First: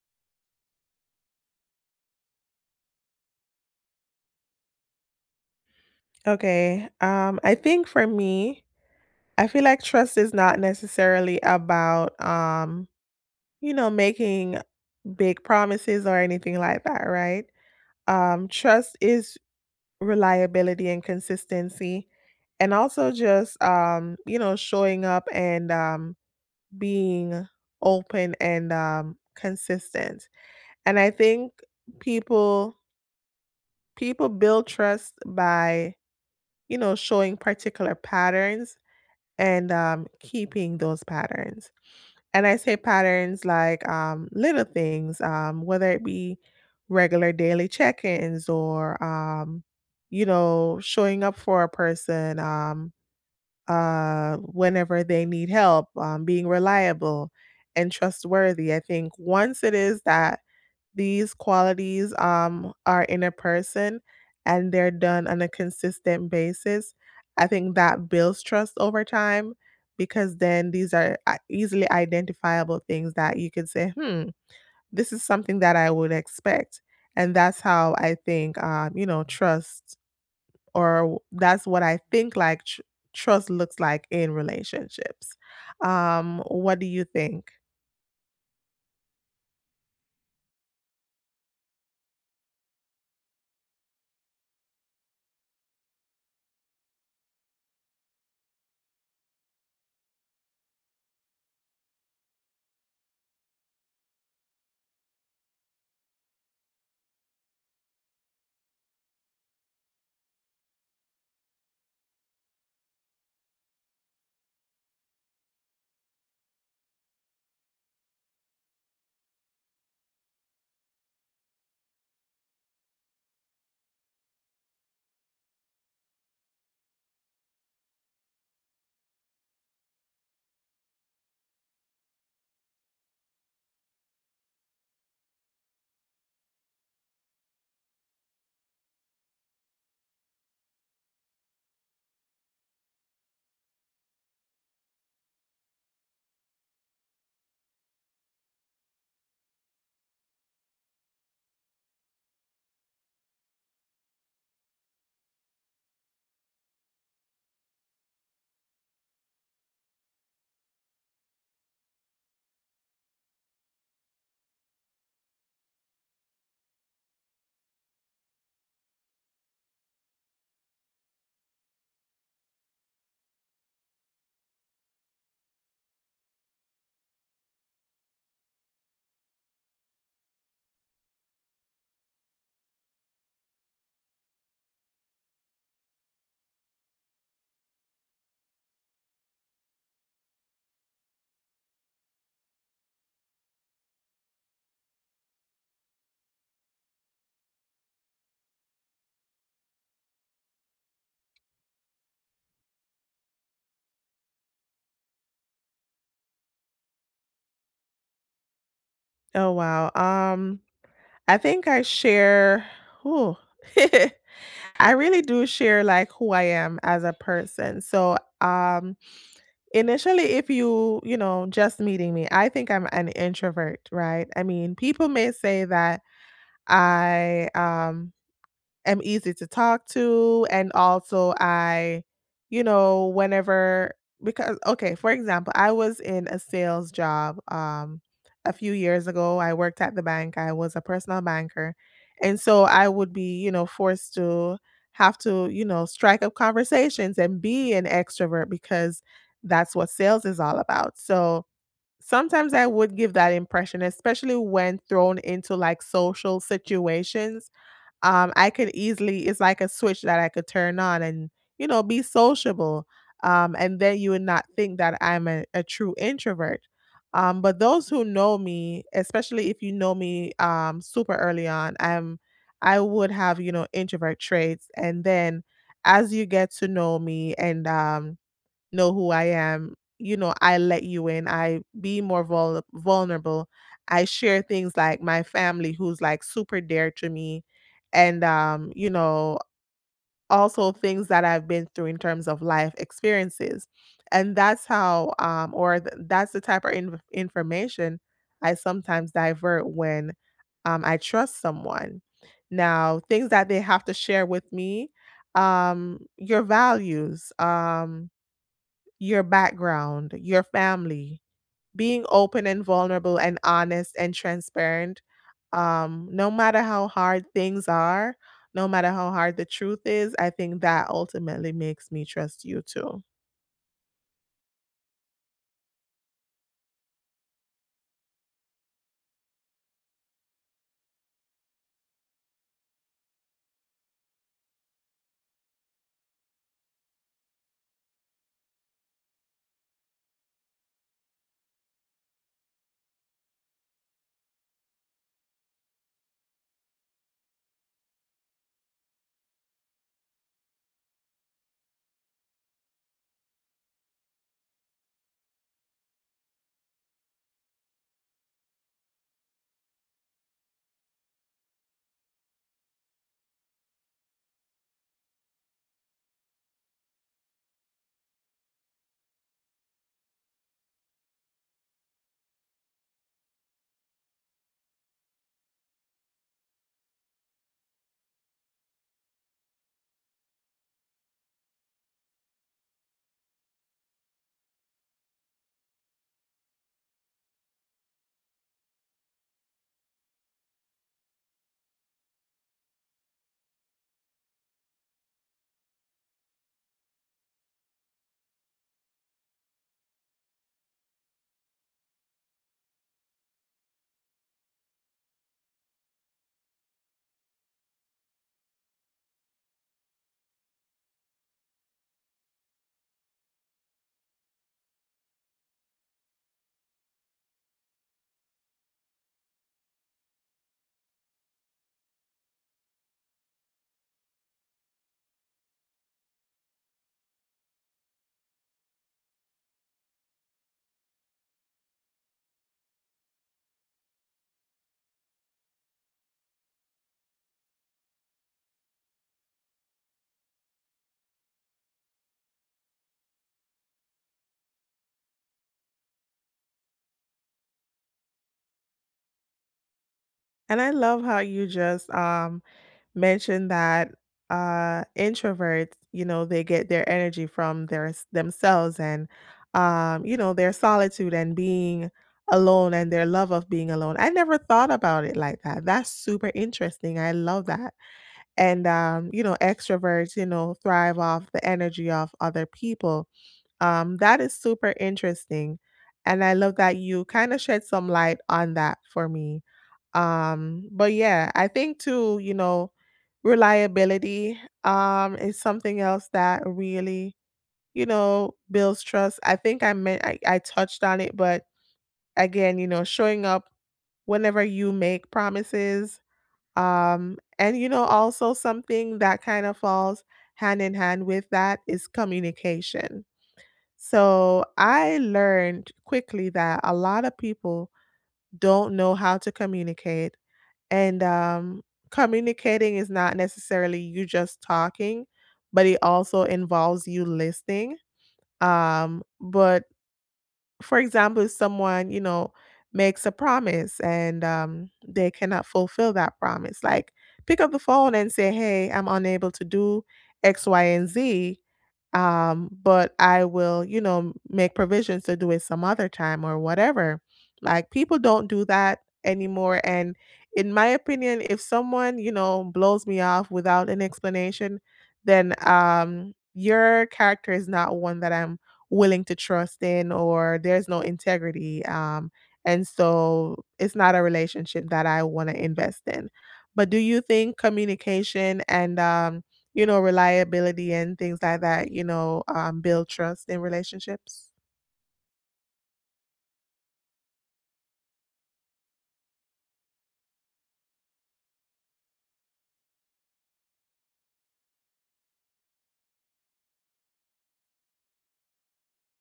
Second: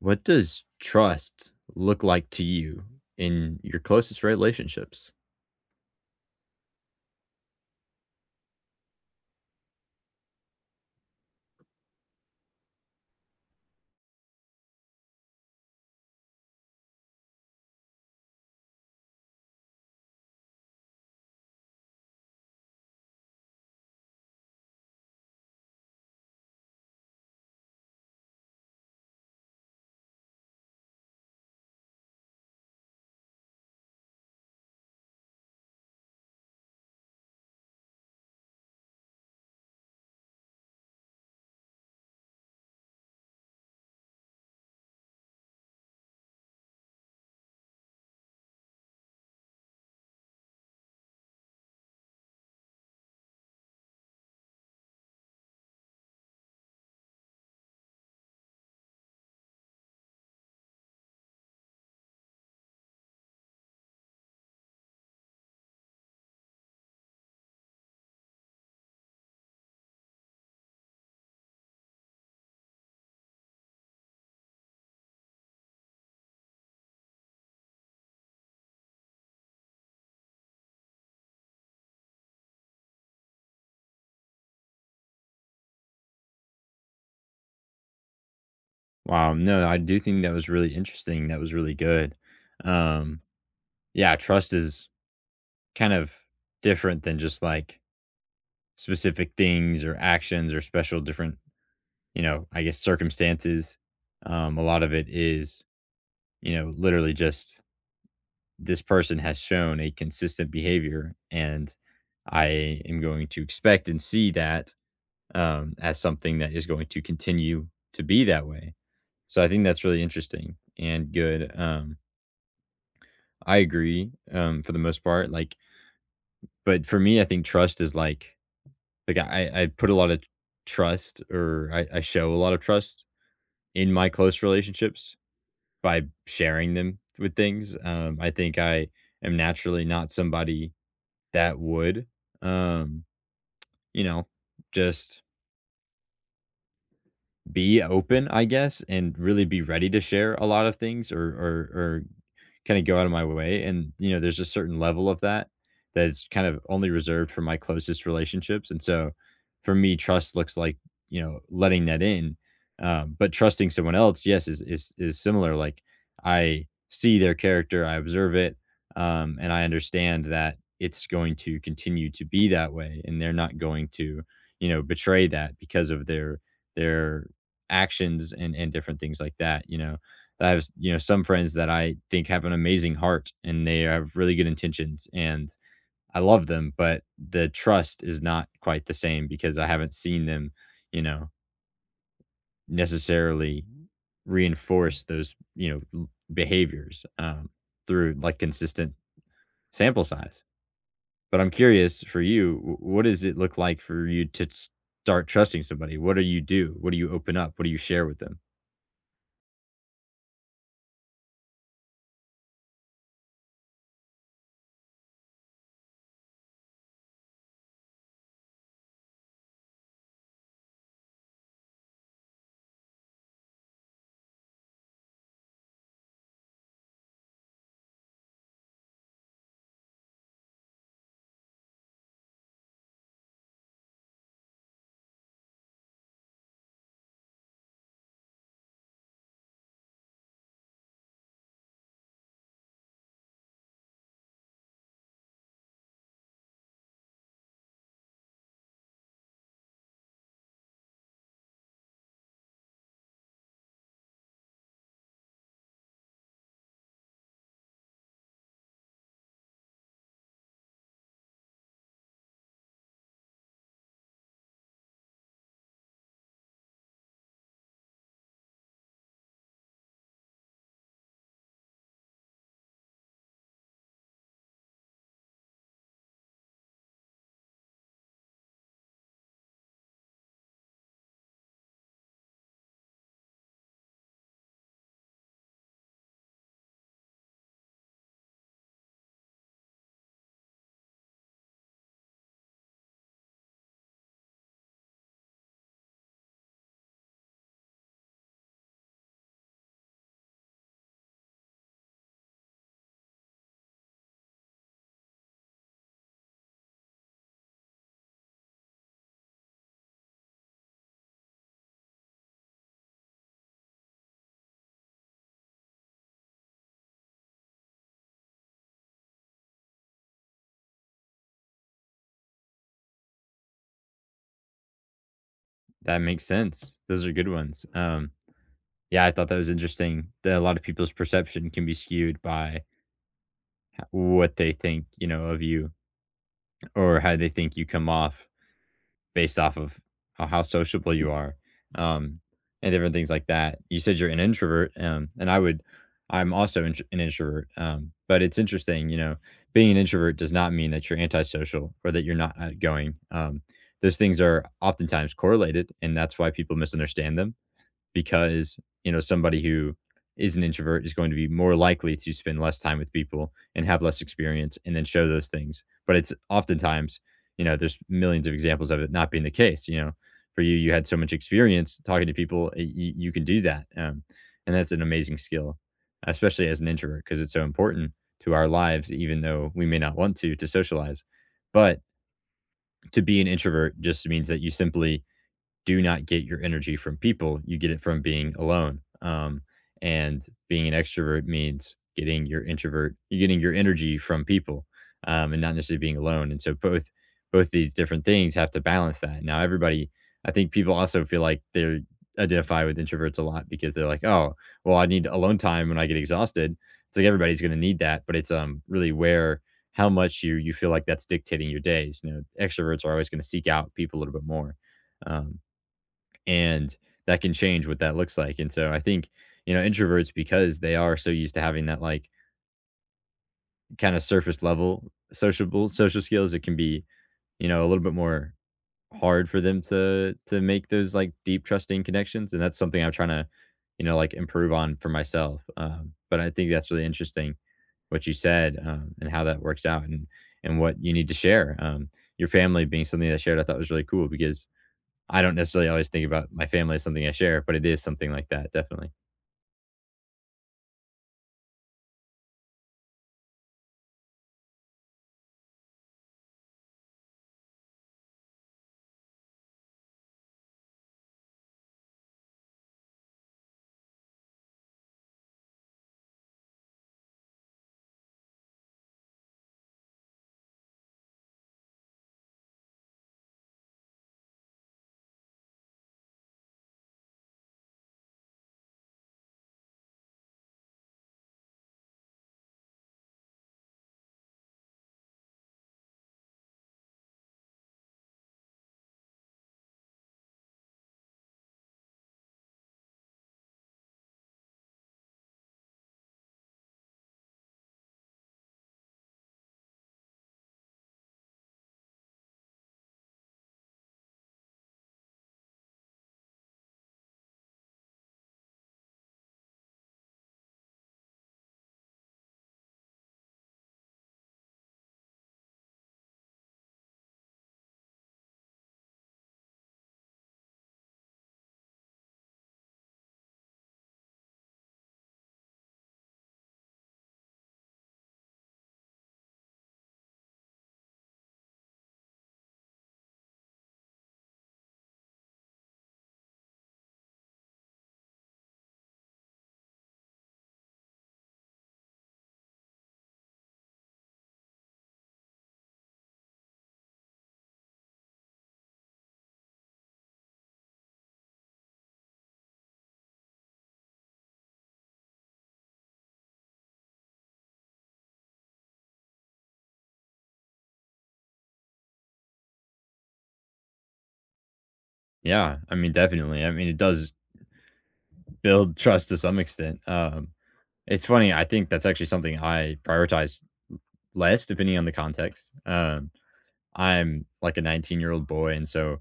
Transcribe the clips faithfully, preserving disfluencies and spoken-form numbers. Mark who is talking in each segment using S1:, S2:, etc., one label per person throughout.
S1: What does trust look like to you in your closest relationships?
S2: Okay. Um, I think for me, I feel like trust is not necessarily about um, you know, making big promises or anything like that, right? Um, trust is reliability and consistency, and also just um, you know, showing up and um being open and um consistent. And I think people people build trust by, you know, showing particular patterns and um, keeping those patterns. And I say patterns like um, little things, um, whether it be regular daily check ins, or, um, you know, showing up for a person um, uh, whenever they need help, um, being reliable and trustworthy. I think once it is that these qualities um, are in a person and they're done on a consistent basis. I think that builds trust over time, because then these are i- easily identifiable things that you could say, hmm, this is something that I would expect. And that's how I think, um, you know, trust, or w- that's what I think like tr- trust looks like in relationships. Um, what do you think?
S1: Wow, no, I do think that was really interesting. That was really good. Um, yeah, trust is kind of different than just like specific things or actions or special different, you know, I guess circumstances. Um, a lot of it is, you know, literally just this person has shown a consistent behavior and I am going to expect and see that um, as something that is going to continue to be that way. So I think that's really interesting and good. Um, I agree, um, for the most part. Like, but for me, I think trust is like like I I put a lot of trust or I, I show a lot of trust in my close relationships by sharing them with things. Um, I think I am naturally not somebody that would um, you know just be open, I guess, and really be ready to share a lot of things or or or kinda go out of my way, and, you know, there's a certain level of that that is kind of only reserved for my closest relationships, and so, for me, trust looks like, you know, letting that in, um, but trusting someone else, yes, is is is similar, like, I see their character, I observe it, um, and I understand that it's going to continue to be that way, and they're not going to, you know, betray that because of their their actions and and different things like that, you know? I have, you know, some friends that I think have an amazing heart and they have really good intentions and I love them, but the trust is not quite the same because I haven't seen them, you know, necessarily reinforce those, you know, l- behaviors, um, through like consistent sample size. But I'm curious for you, wh- what does it look like for you to s- start trusting somebody? What do you do? What do you open up? What do you share with them?
S2: Oh, wow. Um, I think I share ooh, I really do share, like, who I am as a person. So, um, initially, if you, you know, just meeting me, I think I'm an introvert, right? I mean, people may say that I, um am easy to talk to, and also I, you know, whenever because okay, for example, I was in a sales job um a few years ago. I worked at the bank. I was a personal banker. And so I would be, you know, forced to have to, you know, strike up conversations and be an extrovert because that's what sales is all about. So sometimes I would give that impression, especially when thrown into like social situations. um, I could easily it's like a switch that I could turn on and, you know, be sociable. Um, and then you would not think that I'm a, a true introvert. Um, but those who know me, especially if you know me um, super early on, I'm I would have, you know, introvert traits. And then as you get to know me and um, know who I am. You know, I let you in. I be more vul- vulnerable. I share things like my family, who's like super dear to me, and um, you know, also things that I've been through in terms of life experiences, and that's how, um, or th- that's the type of inf- information I sometimes divert when um, I trust someone. Now, things that they have to share with me, um, your values. Um, your background, your family, being open and vulnerable and honest and transparent. Um, no matter how hard things are, no matter how hard the truth is, I think that ultimately makes me trust you too.
S1: That makes sense. Those are good ones. Um, Yeah, I thought that was interesting that a lot of people's perception can be skewed by what they think, you know, of you or how they think you come off based off of how, how sociable you are, um, and different things like that. You said you're an introvert, um, and I would, I'm also intr- an introvert, um, but it's interesting, you know, being an introvert does not mean that you're antisocial or that you're not outgoing. Um, those things are oftentimes correlated, and that's why people misunderstand them because, you know, somebody who is an introvert is going to be more likely to spend less time with people and have less experience and then show those things. But it's oftentimes, you know, there's millions of examples of it not being the case. You know, for you, you had so much experience talking to people, you, you can do that. Um, and that's an amazing skill, especially as an introvert, because it's so important to our lives, even though we may not want to, to socialize. But to be an introvert just means that you simply do not get your energy from people, you get it from being alone. Um, and being an extrovert means getting your introvert you're getting your energy from people, um, and not necessarily being alone. And so both both these different things have to balance that. Now everybody I think people also feel like they're identify with introverts a lot because they're like, "Oh, well, I need alone time when I get exhausted." It's like everybody's going to need that, but it's um really where how much you you feel like that's dictating your days. You know, extroverts are always going to seek out people a little bit more. Um, and that can change what that looks like. And so I think, you know, introverts because they are so used to having that like kind of surface level sociable social skills, it can be, you know, a little bit more hard for them to to make those like deep trusting connections. And that's something I'm trying to, you know, like improve on for myself. Um, but I think that's really interesting what you said, um, and how that works out and and what you need to share. Um, your family being something that's shared, I thought was really cool because I don't necessarily always think about my family as something I share, but it is something like that, definitely.
S2: And I love how you just um mentioned that uh introverts, you know, they get their energy from their s- themselves and um, you know, their solitude and being alone and their love of being alone. I never thought about it like that. That's super interesting. I love that. And um, you know, extroverts, you know, thrive off the energy of other people. Um, that is super interesting, and I love that you kinda shed some light on that for me. Um, but yeah, I think too, you know, reliability, um, is something else that really, you know, builds trust. I think I meant I I touched on it, but again, you know, showing up whenever you make promises, um, and, you know, also something that kind of falls hand in hand with that is communication. So I learned quickly that a lot of people don't know how to communicate. And um, communicating is not necessarily you just talking, but it also involves you listening. Um, but for example, if someone, you know, makes a promise and um, they cannot fulfill that promise, like pick up the phone and say, hey, I'm unable to do X, Y, and Z, um, but I will, you know, make provisions to do it some other time or whatever. Like people don't do that anymore. And in my opinion, if someone, you know, blows me off without an explanation, then um your character is not one that I'm willing to trust in, or there's no integrity. Um and so it's not a relationship that I want to invest in. But do you think communication and um you know, reliability and things like that, you know, um, build trust in relationships?
S1: Yeah, I mean, definitely. I mean, it does build trust to some extent. Um, it's funny. I think that's actually something I prioritize less depending on the context. Um, I'm like a nineteen year old boy, and so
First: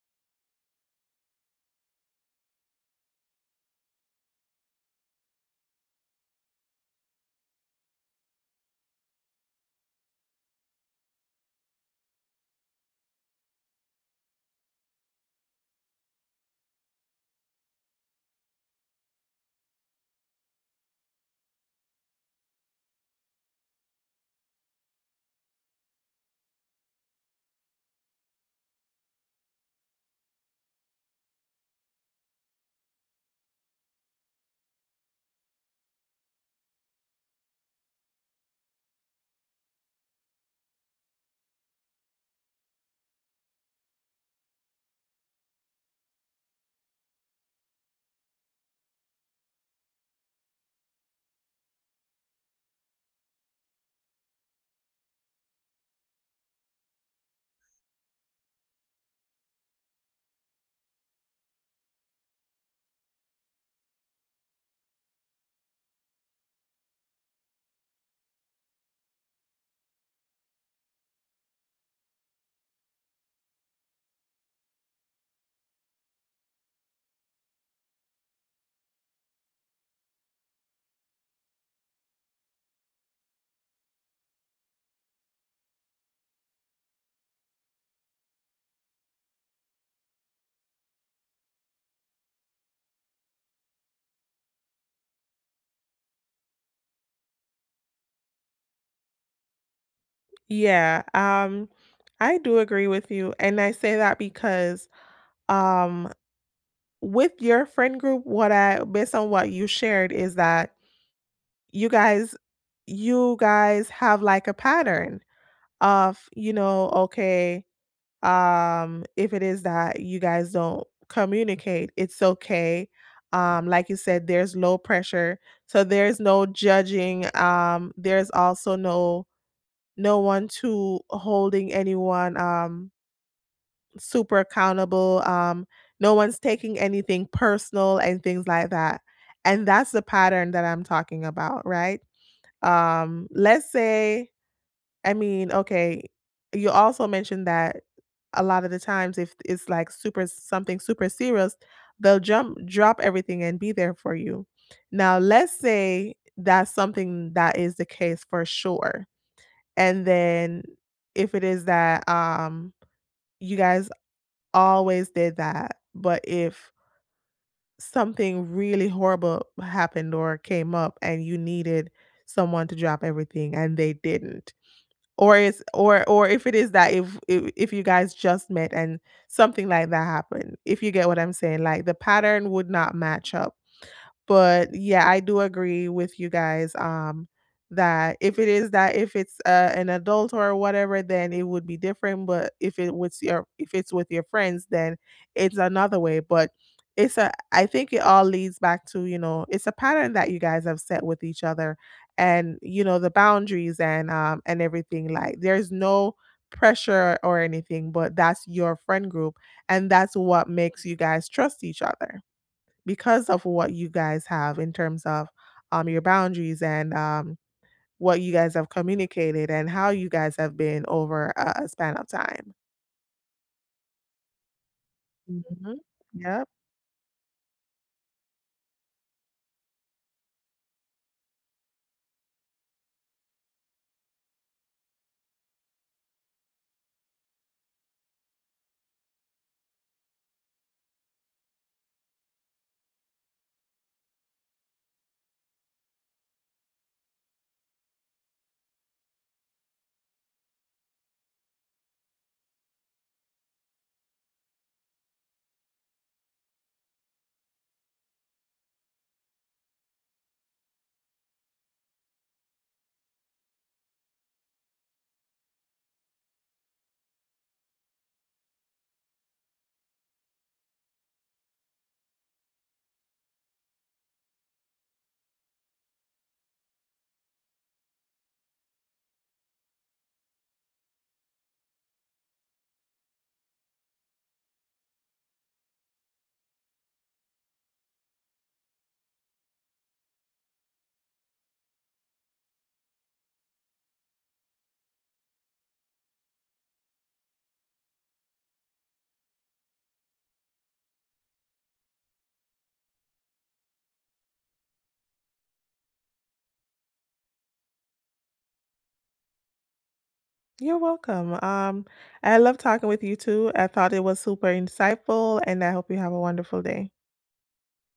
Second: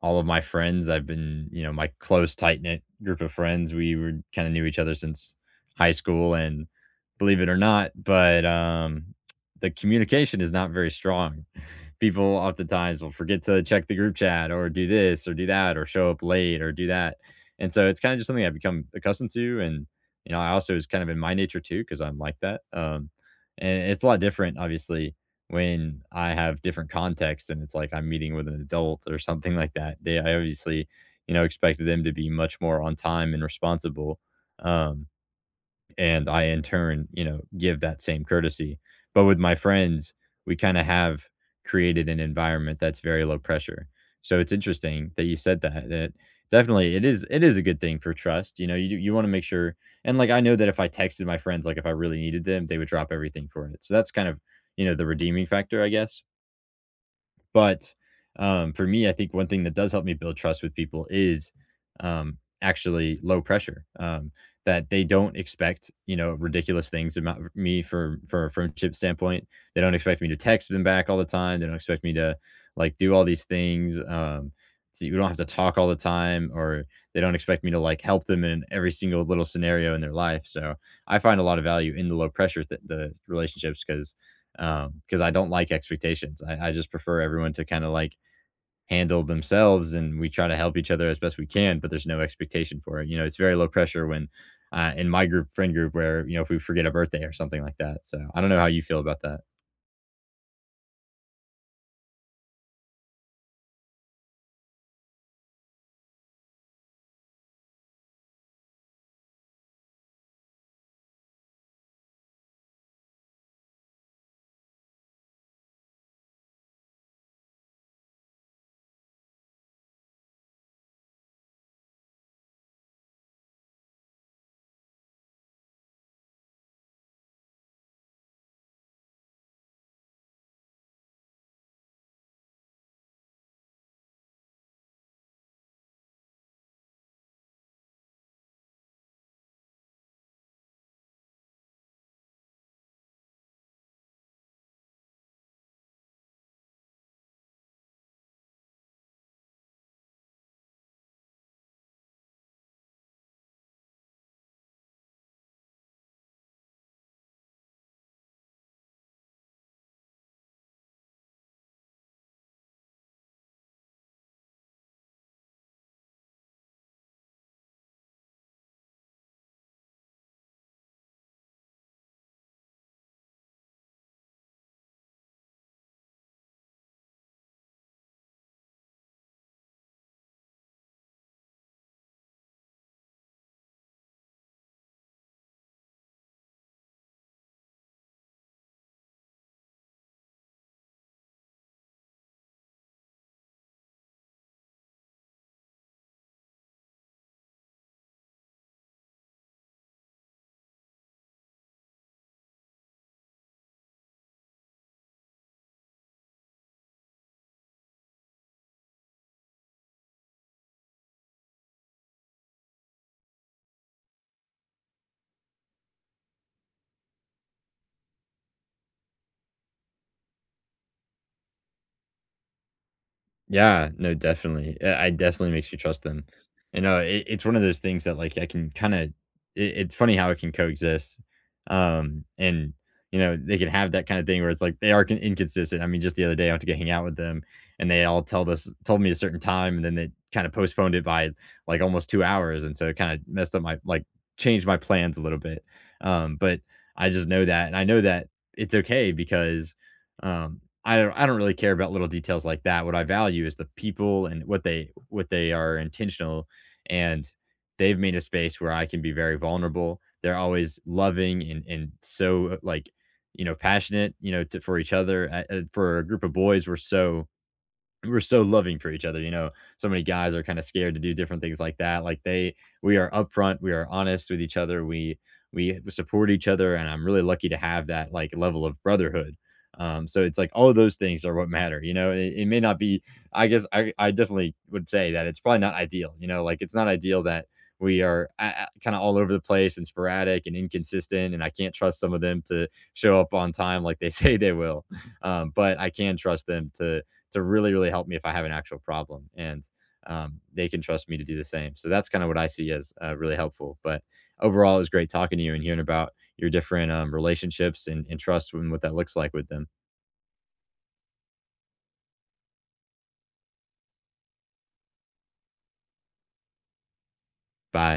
S1: all of my friends, I've been, you know, my close, tight knit group of friends, we were kind of knew each other since high school, and believe it or not, but um, the communication is not very strong people oftentimes will forget to check the group chat or do this or do that or show up late or do that. And so it's kind of just something I've become accustomed to. And, you know, I also is kind of in my nature too, because I'm like that. Um, and it's a lot different, obviously, when I have different contexts and it's like I'm meeting with an adult or something like that. They, I obviously, you know, expected them to be much more on time and responsible. Um, and I in turn, you know, give that same courtesy. But with my friends, we kind of have created an environment that's very low pressure. So it's interesting that you said that. That definitely it is it is a good thing for trust. You know, you you want to make sure and like I know that if I texted my friends like if I really needed them, they would drop everything for it. So that's kind of, you know, the redeeming factor, I guess. But, um, for me, I think one thing that does help me build trust with people is, um, actually low pressure, um, that they don't expect, you know, ridiculous things about me for for a friendship standpoint. They don't expect me to text them back all the time. They don't expect me to, like, do all these things, um, so you don't have to talk all the time, or they don't expect me to, like, help them in every single little scenario in their life, so I find a lot of value in the low pressure th the relationships because um, because I don't like expectations. I, I just prefer everyone to kind of like handle themselves, and we try to help each other as best we can. But there's no expectation for it. You know, it's very low pressure when uh, in my group, friend group, where you know if we forget a birthday or something like that. So I don't know how you feel about that.
S2: Yeah, um, I do agree with you. And I say that because um, with your friend group, what I, based on what you shared, is that you guys, you guys have like a pattern of, you know, okay, um if it is that you guys don't communicate, it's okay, um like you said, there's low pressure, so there's no judging, um there's also no no one to holding anyone, um super accountable, um no one's taking anything personal and things like that, and that's the pattern that I'm talking about, right? Um let's say I mean, okay, you also mentioned that a lot of the times if it's like super something super serious, they'll jump drop everything and be there for you. Now, let's say that's something that is the case for sure. And then if it is that um you guys always did that, but if something really horrible happened or came up and you needed someone to drop everything and they didn't, or is or or if it is that if if if you guys just met and something like that happened, if you get what I'm saying, like the pattern would not match up. But yeah, I do agree with you guys, um, that if it is that if it's, uh, an adult or whatever, then it would be different, but if it with your if it's with your friends, then it's another way, but it's a I think it all leads back to, you know, it's a pattern that you guys have set with each other, and, you know, the boundaries, and, um, and everything, like, there's no pressure or anything, but that's your friend group, and that's what makes you guys trust each other because of what you guys have in terms of um, your boundaries and um, what you guys have communicated and how you guys have been over a, a span of time.
S1: Yeah, no, definitely. Uh, I definitely makes you
S2: Hmm.
S1: trust them.
S2: Yep.
S1: You know, it, it's one of those things that like I can kind of. It, it's funny how it can coexist, um, and you know they can have that kind of thing where it's like they are con- inconsistent. I mean, just the other day I went to go hang out with them, and they all told us told me a certain time, and then they kind of postponed it by like almost two hours, and so it kind of messed up my like changed my plans a little bit. Um, but I just know that, and I know that it's okay because um, I don't I don't really care about little details like that. What I value is the people and what they what they are intentional and they've made a space where I can be very vulnerable. They're always loving and and so like, you know, passionate, you know, to, for each other. Uh, uh, for a group of boys, we're so we're so loving for each other. You know, so many guys are kind of scared to do different things like that. Like they, we are upfront, we are honest with each other, we we support each other, and I'm really lucky to have that like level of brotherhood. Um, so it's like all of those things are what matter. You know, it, it may not be. I guess I I definitely would say that it's probably not ideal. You know, like it's not ideal that we are kind of all over the place and sporadic and inconsistent and I can't trust some of them to show up on time like they say they will, um, but I can trust them to to really, really help me if I have an actual problem. And um, they can trust me to do the same. So that's kind of what I see as, uh, really helpful. But overall, it was great talking to you and hearing about your different, um, relationships and, and trust and what that looks like with them.
S2: You're welcome. Um, I love talking with you too. I thought it was super insightful, and I hope you have a wonderful day.
S1: Bye.